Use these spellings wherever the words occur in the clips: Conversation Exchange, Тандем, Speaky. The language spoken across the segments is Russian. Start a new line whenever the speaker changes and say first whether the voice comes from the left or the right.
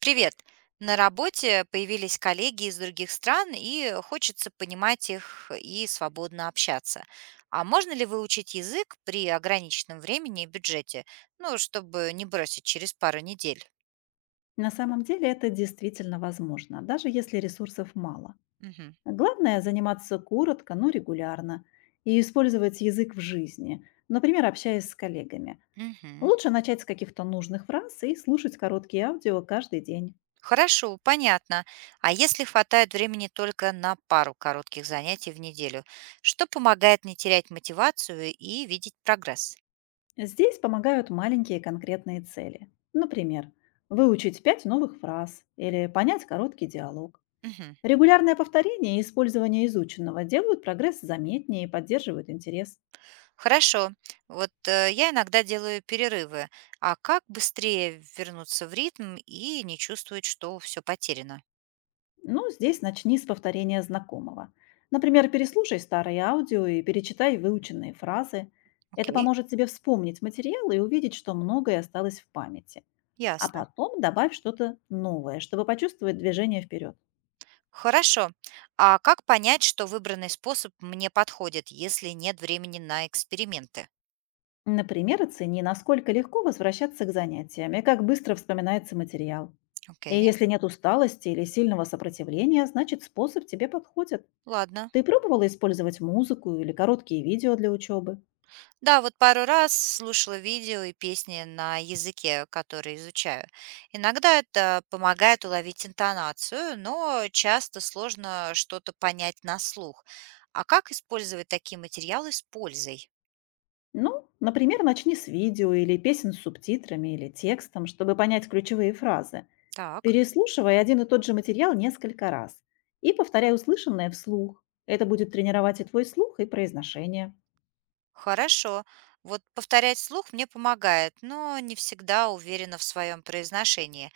right: Привет! На работе появились коллеги из других стран, и хочется понимать их и свободно общаться. А можно ли выучить язык при ограниченном времени и бюджете? Ну, чтобы не бросить через пару недель.
left: На самом деле это действительно возможно, даже если ресурсов мало.
right: Мгм.
left: Главное– заниматься коротко, но регулярно и использовать язык в жизни, например, общаясь с коллегами.
right: Мгм.
left: Лучше начать с каких-то нужных фраз и слушать короткие аудио каждый день.
right: Хорошо, понятно. А если хватает времени только на пару коротких занятий в неделю, что помогает не терять мотивацию и видеть прогресс?
left: Здесь помогают маленькие конкретные цели. Например, выучить пять новых фраз или понять короткий диалог.
right: Мгм.
left: Регулярное повторение и использование изученного делают прогресс заметнее и поддерживают интерес.
right: Хорошо. Я иногда делаю перерывы. А как быстрее вернуться в ритм и не чувствовать, что все потеряно?
left: Ну, здесь начни с повторения знакомого. Например, переслушай старые аудио и перечитай выученные фразы. Это
right: Окей,
left: поможет тебе вспомнить материал и увидеть, что многое осталось в памяти. А
right: ясно.
left: потом добавь что-то новое, чтобы почувствовать движение вперед.
right: Хорошо. А как понять, что выбранный способ мне подходит, если нет времени на эксперименты?
left: Например, оцени, насколько легко возвращаться к занятиям и как быстро вспоминается материал.
right: Окей,
left: И если нет усталости или сильного сопротивления, значит способ тебе подходит.
right: ладно.
left: Ты пробовала использовать музыку или короткие видео для учебы?
right: Да, вот пару раз слушала видео и песни на языке, который изучаю. Иногда это помогает уловить интонацию, но часто сложно что-то понять на слух. А как использовать такие материалы с пользой?
left: Ну, например, начни с видео или песен с субтитрами или текстом, чтобы понять ключевые фразы.
right: Так,
left: Переслушивай один и тот же материал несколько раз и повторяй услышанное вслух. Это будет тренировать и твой слух, и произношение.
right: хорошо. Вот повторять слух мне помогает, но не всегда уверена в своем произношении.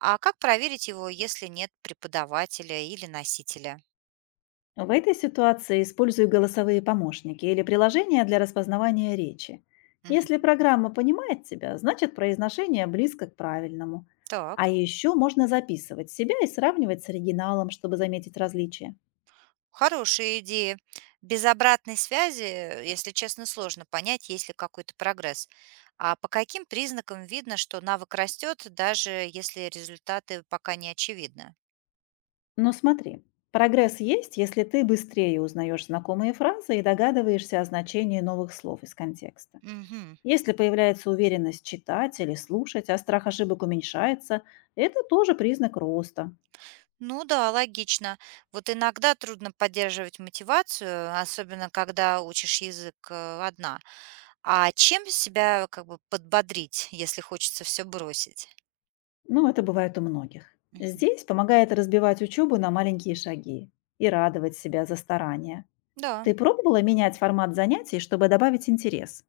right: А как проверить его, если нет преподавателя или носителя?
left: В этой ситуации используй голосовые помощники или приложения для распознавания речи. Если
right: Мгм.
left: программа понимает тебя, значит произношение близко к правильному. А
right: Так.
left: еще можно записывать себя и сравнивать с оригиналом, чтобы заметить различия.
right: Хорошая идея. Без обратной связи, если честно, сложно понять, есть ли какой-то прогресс. А по каким признакам видно, что навык растет, даже если результаты пока не очевидны?
left: Но смотри, прогресс есть, если ты быстрее узнаешь знакомые фразы и догадываешься о значении новых слов из контекста.
right: Мгм.
left: Если появляется уверенность читать или слушать, а страх ошибок уменьшается, это тоже признак роста.
right: Ну да, логично. Вот иногда трудно поддерживать мотивацию, особенно когда учишь язык, одна. А чем себя как бы подбодрить, если хочется все бросить?
left: Ну, это бывает у многих.
right: Мгм.
left: Здесь помогает разбивать учебу на маленькие шаги и радовать себя за старания.
right: Да.
left: Ты пробовала менять формат занятий, чтобы добавить интерес?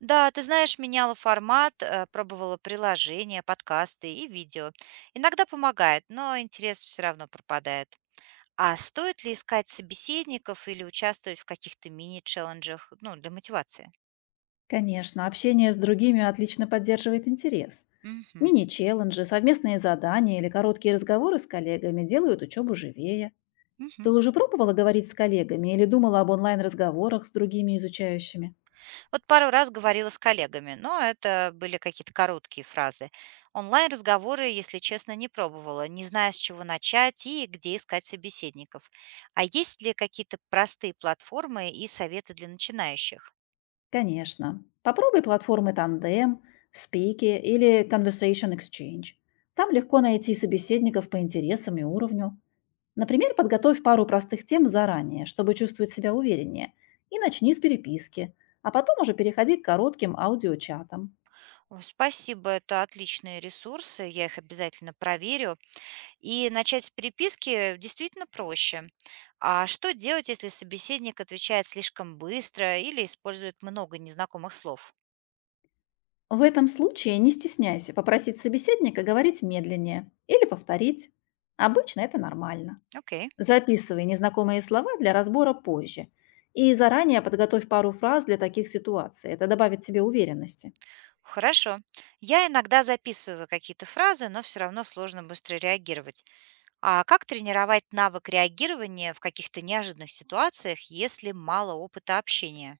right: Да, ты знаешь, меняла формат, пробовала приложения, подкасты и видео. Иногда помогает, но интерес все равно пропадает. А стоит ли искать собеседников или участвовать в каких-то мини-челленджах, ну, для мотивации?
left: Конечно, общение с другими отлично поддерживает интерес.
right: Мгм.
left: Мини-челленджи, совместные задания или короткие разговоры с коллегами делают учебу живее.
right: Мгм.
left: Ты уже пробовала говорить с коллегами или думала об онлайн-разговорах с другими изучающими?
right: Вот пару раз говорила с коллегами, но это были какие-то короткие фразы. Онлайн-разговоры, если честно, не пробовала, не зная, с чего начать и где искать собеседников. А есть ли какие-то простые платформы и советы для начинающих?
left: Конечно. Попробуй платформы Тандем, Speaky или Conversation Exchange. Там легко найти собеседников по интересам и уровню. Например, подготовь пару простых тем заранее, чтобы чувствовать себя увереннее, и начни с переписки, а потом уже переходи к коротким аудиочатам.
right: Ой, спасибо, это отличные ресурсы, я их обязательно проверю. И начать с переписки действительно проще. А что делать, если собеседник отвечает слишком быстро или использует много незнакомых слов?
left: В этом случае не стесняйся попросить собеседника говорить медленнее или повторить. Обычно это нормально.
right: Окей,
left: Записывай незнакомые слова для разбора позже. И заранее подготовь пару фраз для таких ситуаций. Это добавит тебе уверенности.
right: хорошо. Я иногда записываю какие-то фразы, но все равно сложно быстро реагировать. А как тренировать навык реагирования в каких-то неожиданных ситуациях, если мало опыта общения?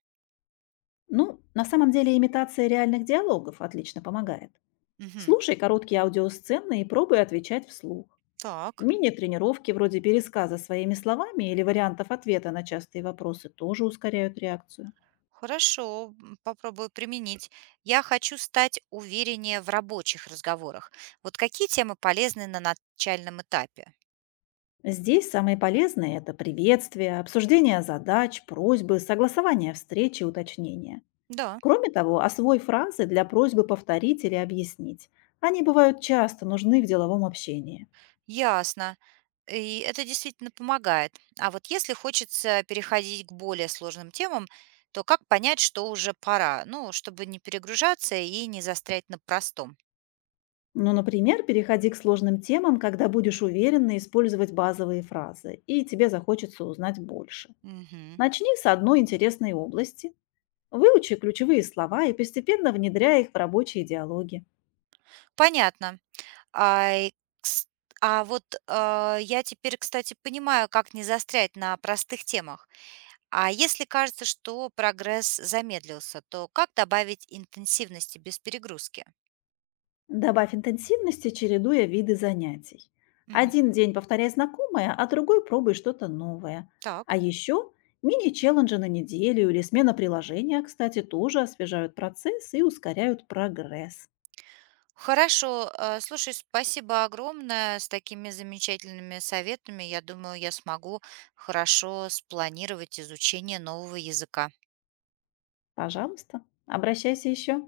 left: Ну, на самом деле имитация реальных диалогов отлично помогает.
right: Мгм.
left: Слушай короткие аудиосцены и пробуй отвечать вслух.
right: Так.
left: Мини-тренировки вроде пересказа своими словами или вариантов ответа на частые вопросы тоже ускоряют реакцию.
right: Хорошо, попробую применить. Я хочу стать увереннее в рабочих разговорах. Вот какие темы полезны на начальном этапе?
left: Здесь самые полезные– это приветствие, обсуждение задач, просьбы, согласование встречи, уточнения.
right: Да,
left: Кроме того, освой фразы для просьбы повторить или объяснить. Они бывают часто нужны в деловом общении.
right: ясно. И это действительно помогает. А вот если хочется переходить к более сложным темам, то как понять, что уже пора? Ну, чтобы не перегружаться и не застрять на простом.
left: Ну, например, переходи к сложным темам, когда будешь уверенно использовать базовые фразы, и тебе захочется узнать больше.
right: Мгм.
left: Начни с одной интересной области, выучи ключевые слова и постепенно внедряй их в рабочие диалоги.
right: Понятно. А, и кс- а вот я теперь, кстати, понимаю, как не застрять на простых темах. А если кажется, что прогресс замедлился, то как добавить интенсивности без перегрузки?
left: Добавь интенсивности, чередуя виды занятий.
right: Мгм.
left: Один день повторяй знакомое, а другой пробуй что-то новое. А
right: Так.
left: еще мини-челленджи на неделю или смена приложения, кстати, тоже освежают процесс и ускоряют прогресс.
right: Хорошо. Слушай, спасибо огромное с такими замечательными советами. Я думаю, я смогу хорошо спланировать изучение нового языка.
left: Пожалуйста, обращайся еще.